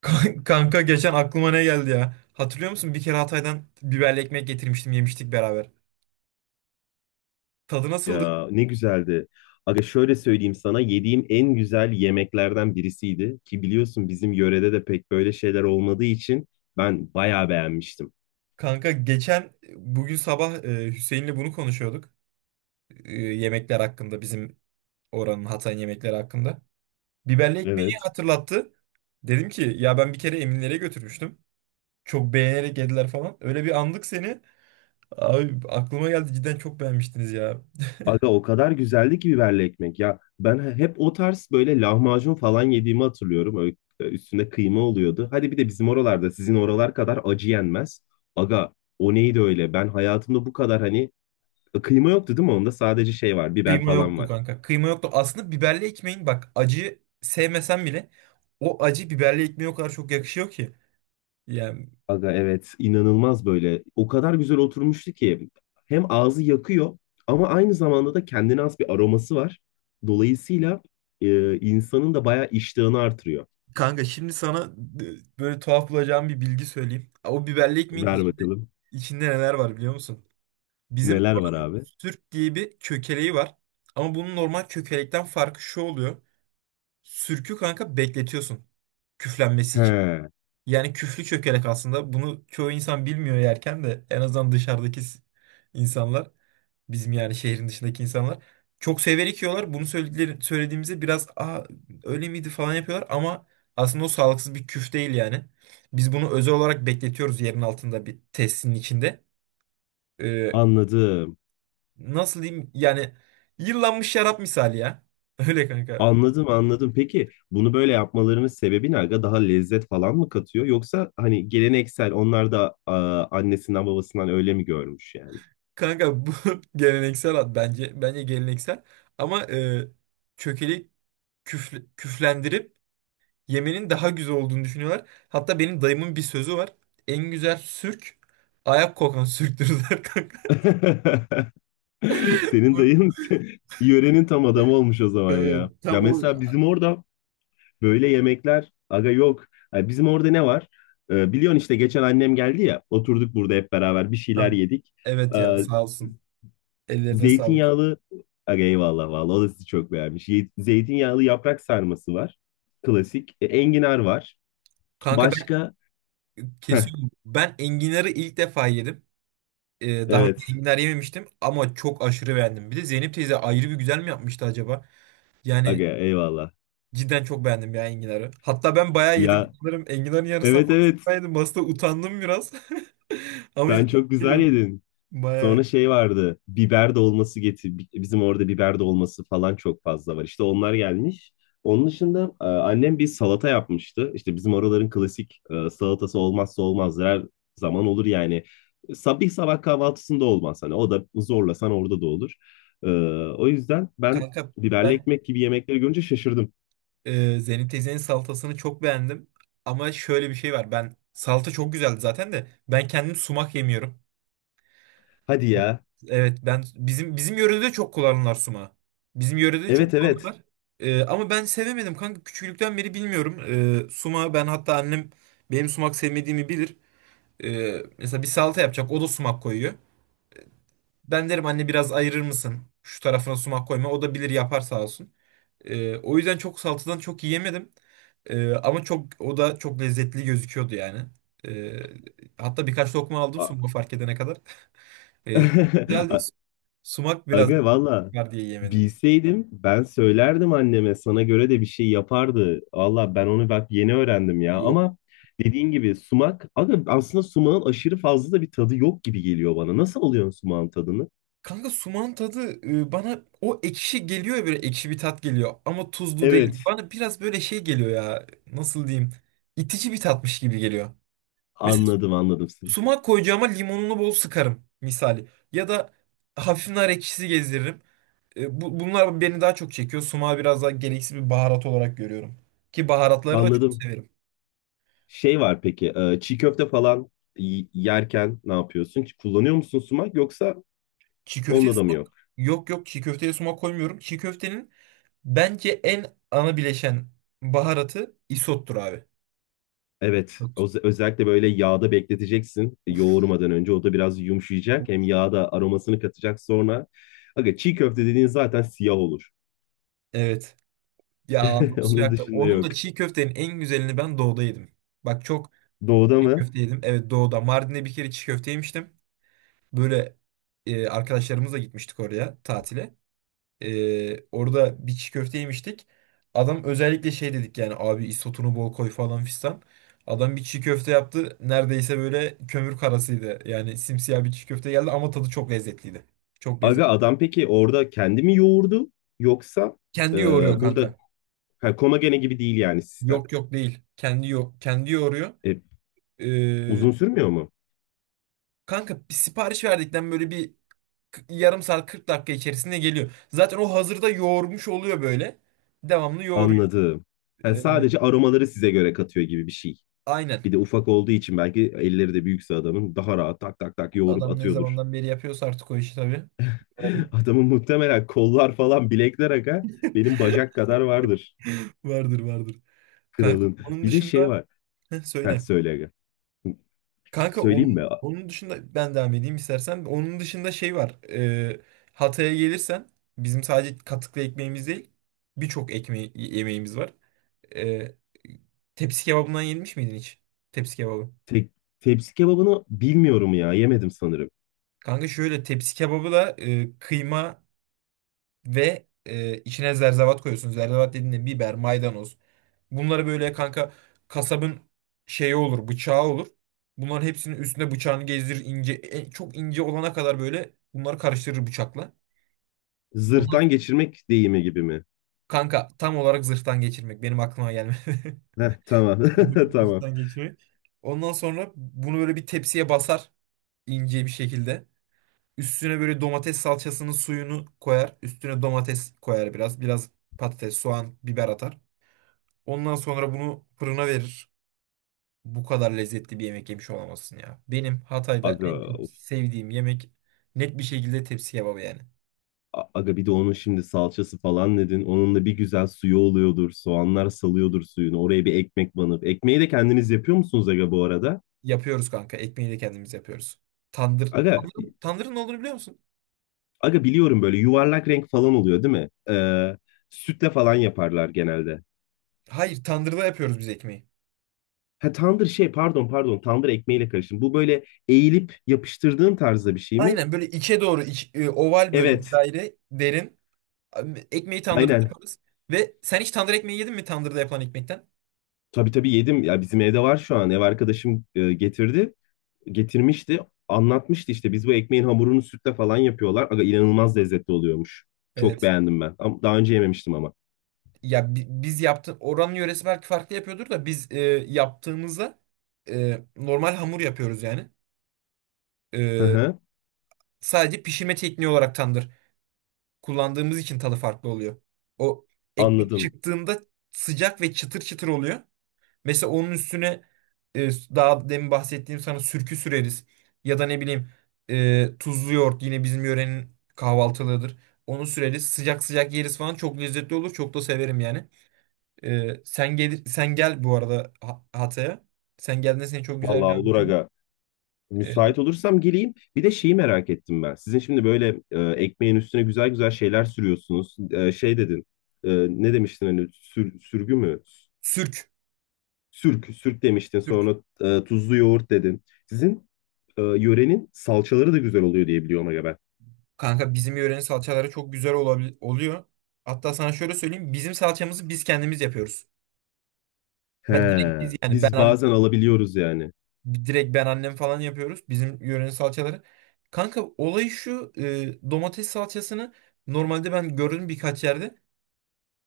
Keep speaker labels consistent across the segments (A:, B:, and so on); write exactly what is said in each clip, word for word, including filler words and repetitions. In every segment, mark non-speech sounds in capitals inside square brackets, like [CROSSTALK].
A: Kan- Kanka geçen aklıma ne geldi ya? Hatırlıyor musun? Bir kere Hatay'dan biberli ekmek getirmiştim, yemiştik beraber. Tadı nasıldı?
B: Ya ne güzeldi. Aga şöyle söyleyeyim sana yediğim en güzel yemeklerden birisiydi ki biliyorsun bizim yörede de pek böyle şeyler olmadığı için ben bayağı beğenmiştim.
A: Kanka geçen bugün sabah e, Hüseyin'le bunu konuşuyorduk. E, yemekler hakkında bizim oranın Hatay'ın yemekleri hakkında. Biberli ekmeği
B: Evet.
A: hatırlattı. Dedim ki ya ben bir kere Eminlere götürmüştüm. Çok beğenerek yediler falan. Öyle bir andık seni. Abi aklıma geldi cidden çok beğenmiştiniz ya.
B: Aga o kadar güzeldi ki biberli ekmek. Ya ben he- hep o tarz böyle lahmacun falan yediğimi hatırlıyorum. Öyle e, üstünde kıyma oluyordu. Hadi bir de bizim oralarda sizin oralar kadar acı yenmez. Aga o neydi öyle? Ben hayatımda bu kadar hani e, kıyma yoktu değil mi? Onda sadece şey var, biber
A: Kıyma
B: falan
A: yoktu
B: var.
A: kanka. Kıyma yoktu. Aslında biberli ekmeğin bak acı sevmesen bile o acı biberli ekmeğe o kadar çok yakışıyor ki. Yani
B: Aga evet inanılmaz böyle. O kadar güzel oturmuştu ki hem ağzı yakıyor ama aynı zamanda da kendine has bir aroması var. Dolayısıyla e, insanın da bayağı iştahını artırıyor.
A: kanka şimdi sana e, böyle tuhaf bulacağım bir bilgi söyleyeyim. O biberli ekmeğin
B: Ver
A: içinde,
B: bakalım.
A: içinde neler var biliyor musun? Bizim
B: Neler var
A: oranın
B: abi?
A: sürk diye bir kökeleği var. Ama bunun normal kökelekten farkı şu oluyor. Sürkü kanka bekletiyorsun küflenmesi için.
B: He.
A: Yani küflü çökelek aslında. Bunu çoğu insan bilmiyor yerken de en azından dışarıdaki s- insanlar. Bizim yani şehrin dışındaki insanlar. Çok severek yiyorlar. Bunu söyledikleri, söylediğimizde biraz Aa, öyle miydi falan yapıyorlar ama aslında o sağlıksız bir küf değil yani. Biz bunu özel olarak bekletiyoruz yerin altında bir tesisinin içinde. Ee,
B: Anladım.
A: nasıl diyeyim yani yıllanmış şarap misali ya. [LAUGHS] Öyle kanka.
B: Anladım anladım. Peki bunu böyle yapmalarının sebebi ne aga? Daha lezzet falan mı katıyor? Yoksa hani geleneksel onlar da a, annesinden babasından öyle mi görmüş yani?
A: Kanka bu [LAUGHS] geleneksel ad bence. Bence geleneksel. Ama e, çökeli küfle- küflendirip yemenin daha güzel olduğunu düşünüyorlar. Hatta benim dayımın bir sözü var. En güzel sürk ayak kokan sürktürürler kanka.
B: [LAUGHS] [LAUGHS] Senin dayın
A: [LAUGHS]
B: [LAUGHS] yörenin tam adamı olmuş o zaman
A: Evet,
B: ya. Ya
A: tam o.
B: mesela bizim orada böyle yemekler aga yok. Yani bizim orada ne var? Ee, biliyorsun işte geçen annem geldi ya. Oturduk burada hep beraber bir şeyler
A: Kanka.
B: yedik.
A: Evet ya
B: Ee,
A: sağ olsun. Ellerine sağlık.
B: zeytinyağlı aga eyvallah vallahi o da sizi çok beğenmiş. Ye- Zeytinyağlı yaprak sarması var. Klasik. E, enginar var.
A: Kanka ben
B: Başka? Heh,
A: kesiyorum. Ben enginarı ilk defa yedim. Ee, daha önce
B: evet
A: enginar yememiştim ama çok aşırı beğendim. Bir de Zeynep teyze ayrı bir güzel mi yapmıştı acaba? Yani
B: aga eyvallah.
A: cidden çok beğendim ya enginarı. Hatta ben bayağı yedim.
B: Ya,
A: Sanırım enginarın yarısından
B: evet, evet,
A: fazla yedim. Aslında utandım biraz. [LAUGHS] Ama
B: sen
A: ilk defa
B: çok güzel
A: yiyordum.
B: yedin.
A: Bayağı.
B: Sonra şey vardı. Biber dolması getir. bi- Bizim orada biber dolması falan çok fazla var. İşte onlar gelmiş. Onun dışında e, annem bir salata yapmıştı. İşte bizim oraların klasik e, salatası olmazsa olmazdır. Her zaman olur yani. Sabah sabah kahvaltısında olmaz hani. O da zorlasan orada da olur. E, o yüzden ben
A: Kanka
B: biberli
A: ben
B: ekmek gibi yemekleri görünce şaşırdım.
A: e, Zeynep teyzenin salatasını çok beğendim. Ama şöyle bir şey var. Ben salata çok güzeldi zaten de. Ben kendim sumak yemiyorum.
B: Hadi ya.
A: Evet ben bizim bizim yörede çok kullanırlar sumağı. Bizim yörede
B: Evet,
A: çok
B: evet.
A: kullanırlar. E, ama ben sevemedim kanka. Küçüklükten beri bilmiyorum. E, sumağı ben hatta annem benim sumak sevmediğimi bilir. Ee, mesela bir salata yapacak. O da sumak koyuyor. Ben derim anne biraz ayırır mısın? Şu tarafına sumak koyma. O da bilir yapar sağ olsun. Ee, o yüzden çok salatadan çok yiyemedim. Ee, ama çok o da çok lezzetli gözüküyordu yani. Ee, hatta birkaç lokma aldım
B: A-
A: sumak fark edene kadar. [LAUGHS] Ee, güzeldi.
B: [LAUGHS]
A: Sumak biraz
B: Aga valla
A: var diye yemedim.
B: bilseydim ben söylerdim anneme sana göre de bir şey yapardı. Valla ben onu bak yeni öğrendim ya
A: Yok
B: ama dediğin gibi sumak aga aslında sumağın aşırı fazla da bir tadı yok gibi geliyor bana. Nasıl alıyorsun sumağın tadını?
A: kanka, sumağın tadı e, bana o ekşi geliyor ya böyle ekşi bir tat geliyor ama tuzlu
B: Evet,
A: değil. Bana biraz böyle şey geliyor ya nasıl diyeyim itici bir tatmış gibi geliyor. Mesela
B: anladım anladım seni.
A: sumak koyacağıma limonunu bol sıkarım misali ya da hafif nar ekşisi gezdiririm. E, bu, bunlar beni daha çok çekiyor. Sumağı biraz daha gereksiz bir baharat olarak görüyorum. Ki baharatları da çok
B: Anladım.
A: severim.
B: Şey var peki e, çiğ köfte falan y- yerken ne yapıyorsun? Kullanıyor musun sumak yoksa
A: Çiğ köfteye
B: onunla da mı
A: sumak
B: yok?
A: yok, yok çiğ köfteye sumak koymuyorum. Çiğ köftenin bence en ana bileşen baharatı isottur abi.
B: Evet, öz- özellikle böyle yağda bekleteceksin e,
A: Uf,
B: yoğurmadan önce. O da biraz yumuşayacak. Hem
A: uf.
B: yağda aromasını katacak sonra. Aga çiğ köfte dediğin zaten siyah olur.
A: Evet. Ya ağzım
B: [LAUGHS]
A: suyu
B: Onun
A: aktı.
B: dışında
A: Onun
B: yok.
A: da çiğ köftenin en güzelini ben doğuda yedim. Bak çok
B: Doğuda
A: çiğ
B: mı?
A: köfte yedim. Evet doğuda. Mardin'de bir kere çiğ köfte yemiştim. Böyle e, arkadaşlarımızla gitmiştik oraya tatile. E, orada bir çiğ köfte yemiştik. Adam özellikle şey dedik yani abi isotunu bol koy falan fistan. Adam bir çiğ köfte yaptı. Neredeyse böyle kömür karasıydı. Yani simsiyah bir çiğ köfte geldi ama tadı çok lezzetliydi. Çok
B: Aga
A: lezzetli.
B: adam peki orada kendi mi yoğurdu yoksa e,
A: Kendi yoğuruyor
B: burada
A: kanka.
B: ha, Komagene gibi değil yani sistem.
A: Yok yok değil. Kendi yo kendi yoğuruyor.
B: E,
A: Ee,
B: uzun sürmüyor mu?
A: kanka bir sipariş verdikten böyle bir k- yarım saat kırk dakika içerisinde geliyor. Zaten o hazırda yoğurmuş oluyor böyle. Devamlı yoğuruyor.
B: Anladım. Ha,
A: Ee,
B: sadece aromaları size göre katıyor gibi bir şey.
A: aynen.
B: Bir de ufak olduğu için belki elleri de büyükse adamın daha rahat tak tak tak yoğurup
A: Adam ne
B: atıyordur.
A: zamandan beri yapıyorsa artık o işi tabii. Varın-
B: Adamın muhtemelen kollar falan bilekler aga benim bacak kadar vardır
A: Vardır vardır. Kanka
B: kralın.
A: onun
B: Bir de şey
A: dışında.
B: var.
A: Heh,
B: Ha,
A: söyle.
B: söyle aga.
A: Kanka
B: Söyleyeyim
A: onun
B: mi?
A: onun dışında ben devam edeyim istersen. Onun dışında şey var. Ee, Hatay'a gelirsen bizim sadece katıklı ekmeğimiz değil birçok ekmeği yemeğimiz var. Ee, tepsi kebabından yenmiş miydin hiç? Tepsi kebabı.
B: Te- tepsi kebabını bilmiyorum ya. Yemedim sanırım.
A: Kanka şöyle tepsi kebabı da e, kıyma ve e, içine zerzevat koyuyorsun. Zerzevat dediğinde biber, maydanoz. Bunları böyle kanka kasabın şeyi olur, bıçağı olur. Bunların hepsinin üstüne bıçağını gezdirir ince, e, çok ince olana kadar böyle bunları karıştırır bıçakla. Ondan
B: Zırhtan
A: sonra
B: geçirmek deyimi gibi mi?
A: kanka tam olarak zırhtan geçirmek benim aklıma gelmedi. [LAUGHS]
B: Heh, tamam. [LAUGHS] Tamam.
A: Zırhtan geçirmek. Ondan sonra bunu böyle bir tepsiye basar ince bir şekilde. Üstüne böyle domates salçasının suyunu koyar. Üstüne domates koyar biraz. Biraz patates, soğan, biber atar. Ondan sonra bunu fırına verir. Bu kadar lezzetli bir yemek yemiş olamazsın ya. Benim Hatay'da
B: Aga
A: en çok sevdiğim yemek net bir şekilde tepsi kebabı yani.
B: A- Aga bir de onun şimdi salçası falan dedin. Onun da bir güzel suyu oluyordur. Soğanlar salıyordur suyunu. Oraya bir ekmek banıp. Ekmeği de kendiniz yapıyor musunuz aga bu arada?
A: Yapıyoruz kanka. Ekmeği de kendimiz yapıyoruz. Tandır.
B: Aga,
A: Tandırın, tandırın ne olduğunu biliyor musun?
B: aga biliyorum böyle yuvarlak renk falan oluyor değil mi? Ee, sütle falan yaparlar genelde.
A: Hayır, tandırda yapıyoruz biz ekmeği.
B: Ha, tandır şey pardon pardon tandır ekmeğiyle karıştım. Bu böyle eğilip yapıştırdığın tarzda bir şey mi?
A: Aynen böyle içe doğru iç- e, oval böyle bir
B: Evet,
A: daire derin. Abi, ekmeği tandırda
B: aynen.
A: yaparız. Ve sen hiç tandır ekmeği yedin mi tandırda yapılan ekmekten?
B: Tabii tabii yedim. Ya bizim evde var şu an. Ev arkadaşım e, getirdi. Getirmişti. Anlatmıştı işte biz bu ekmeğin hamurunu sütle falan yapıyorlar. Aga inanılmaz lezzetli oluyormuş. Çok
A: Evet.
B: beğendim ben. Ama daha önce yememiştim ama.
A: Ya bi- biz yaptı oranın yöresi belki farklı yapıyordur da biz e, yaptığımızda e, normal hamur yapıyoruz yani.
B: Hı
A: E,
B: hı,
A: sadece pişirme tekniği olarak tandır kullandığımız için tadı farklı oluyor. O ekmek
B: anladım.
A: çıktığında sıcak ve çıtır çıtır oluyor. Mesela onun üstüne e, daha demin bahsettiğim sana sürkü süreriz. Ya da ne bileyim e, tuzlu yoğurt yine bizim yörenin kahvaltılığıdır. Onu süreriz. Sıcak sıcak yeriz falan. Çok lezzetli olur. Çok da severim yani. E, sen gel sen gel bu arada Ha- Hatay'a. Sen geldiğinde seni çok güzel
B: Vallahi olur
A: gördüm.
B: aga.
A: E,
B: Müsait olursam geleyim. Bir de şeyi merak ettim ben. Sizin şimdi böyle e, ekmeğin üstüne güzel güzel şeyler sürüyorsunuz. E, şey dedin. e, ne demiştin hani sür- sürgü mü?
A: sürk.
B: Sürk, sürk demiştin.
A: Sürk.
B: Sonra e, tuzlu yoğurt dedin. Sizin e, yörenin salçaları da güzel oluyor diye biliyorum aga ben.
A: Kanka bizim yörenin salçaları çok güzel olabil- oluyor. Hatta sana şöyle söyleyeyim. Bizim salçamızı biz kendimiz yapıyoruz. Ben direkt
B: He,
A: biz yani
B: biz
A: ben
B: bazen alabiliyoruz yani.
A: direkt ben annem falan yapıyoruz. Bizim yörenin salçaları. Kanka olay şu, e, domates salçasını normalde ben gördüm birkaç yerde.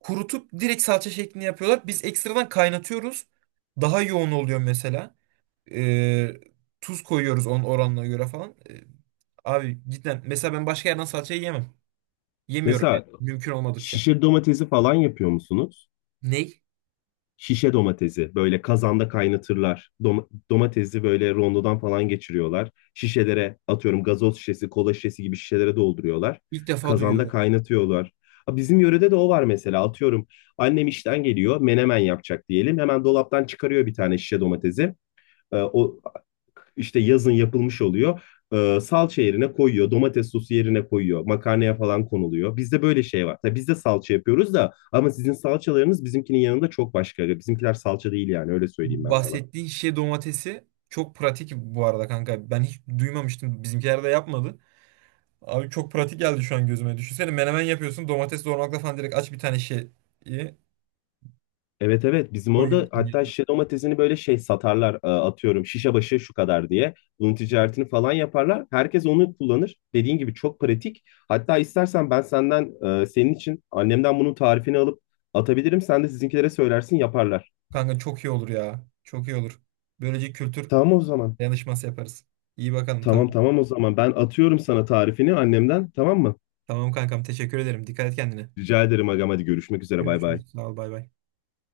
A: Kurutup direkt salça şeklinde yapıyorlar. Biz ekstradan kaynatıyoruz. Daha yoğun oluyor mesela. E, tuz koyuyoruz onun oranına göre falan. E, abi cidden mesela ben başka yerden salçayı yemem. Yemiyorum yani
B: Mesela
A: mümkün olmadıkça.
B: şişe domatesi falan yapıyor musunuz?
A: Ney?
B: Şişe domatesi böyle kazanda kaynatırlar. Dom- domatesi böyle rondodan falan geçiriyorlar. Şişelere atıyorum gazoz şişesi, kola şişesi gibi şişelere dolduruyorlar.
A: İlk defa
B: Kazanda
A: duyuyorum.
B: kaynatıyorlar. Ha, bizim yörede de o var mesela atıyorum annem işten geliyor menemen yapacak diyelim. Hemen dolaptan çıkarıyor bir tane şişe domatesi. Ee, o işte yazın yapılmış oluyor. Ee, salça yerine koyuyor, domates sosu yerine koyuyor, makarnaya falan konuluyor. Bizde böyle şey var. Tabii biz de salça yapıyoruz da ama sizin salçalarınız bizimkinin yanında çok başka. Bizimkiler salça değil yani öyle söyleyeyim ben sana.
A: Bahsettiğin şişe domatesi çok pratik bu arada kanka. Ben hiç duymamıştım. Bizimkiler de yapmadı. Abi çok pratik geldi şu an gözüme. Düşünsene menemen yapıyorsun. Domates doğramakla falan direkt aç bir tane şeyi
B: Evet, evet, bizim orada
A: koyuyorsun
B: hatta
A: yanına.
B: şişe domatesini böyle şey satarlar e, atıyorum şişe başı şu kadar diye. Bunun ticaretini falan yaparlar. Herkes onu kullanır. Dediğin gibi çok pratik. Hatta istersen ben senden e, senin için annemden bunun tarifini alıp atabilirim. Sen de sizinkilere söylersin yaparlar.
A: Kanka çok iyi olur ya. Çok iyi olur. Böylece kültür
B: Tamam o zaman.
A: dayanışması yaparız. İyi bakalım
B: Tamam,
A: tamam.
B: tamam, o zaman ben atıyorum sana tarifini annemden, tamam mı?
A: Tamam kankam teşekkür ederim. Dikkat et kendine.
B: Rica ederim agam, hadi görüşmek üzere, bay bay.
A: Görüşürüz. Sağ ol bay bay.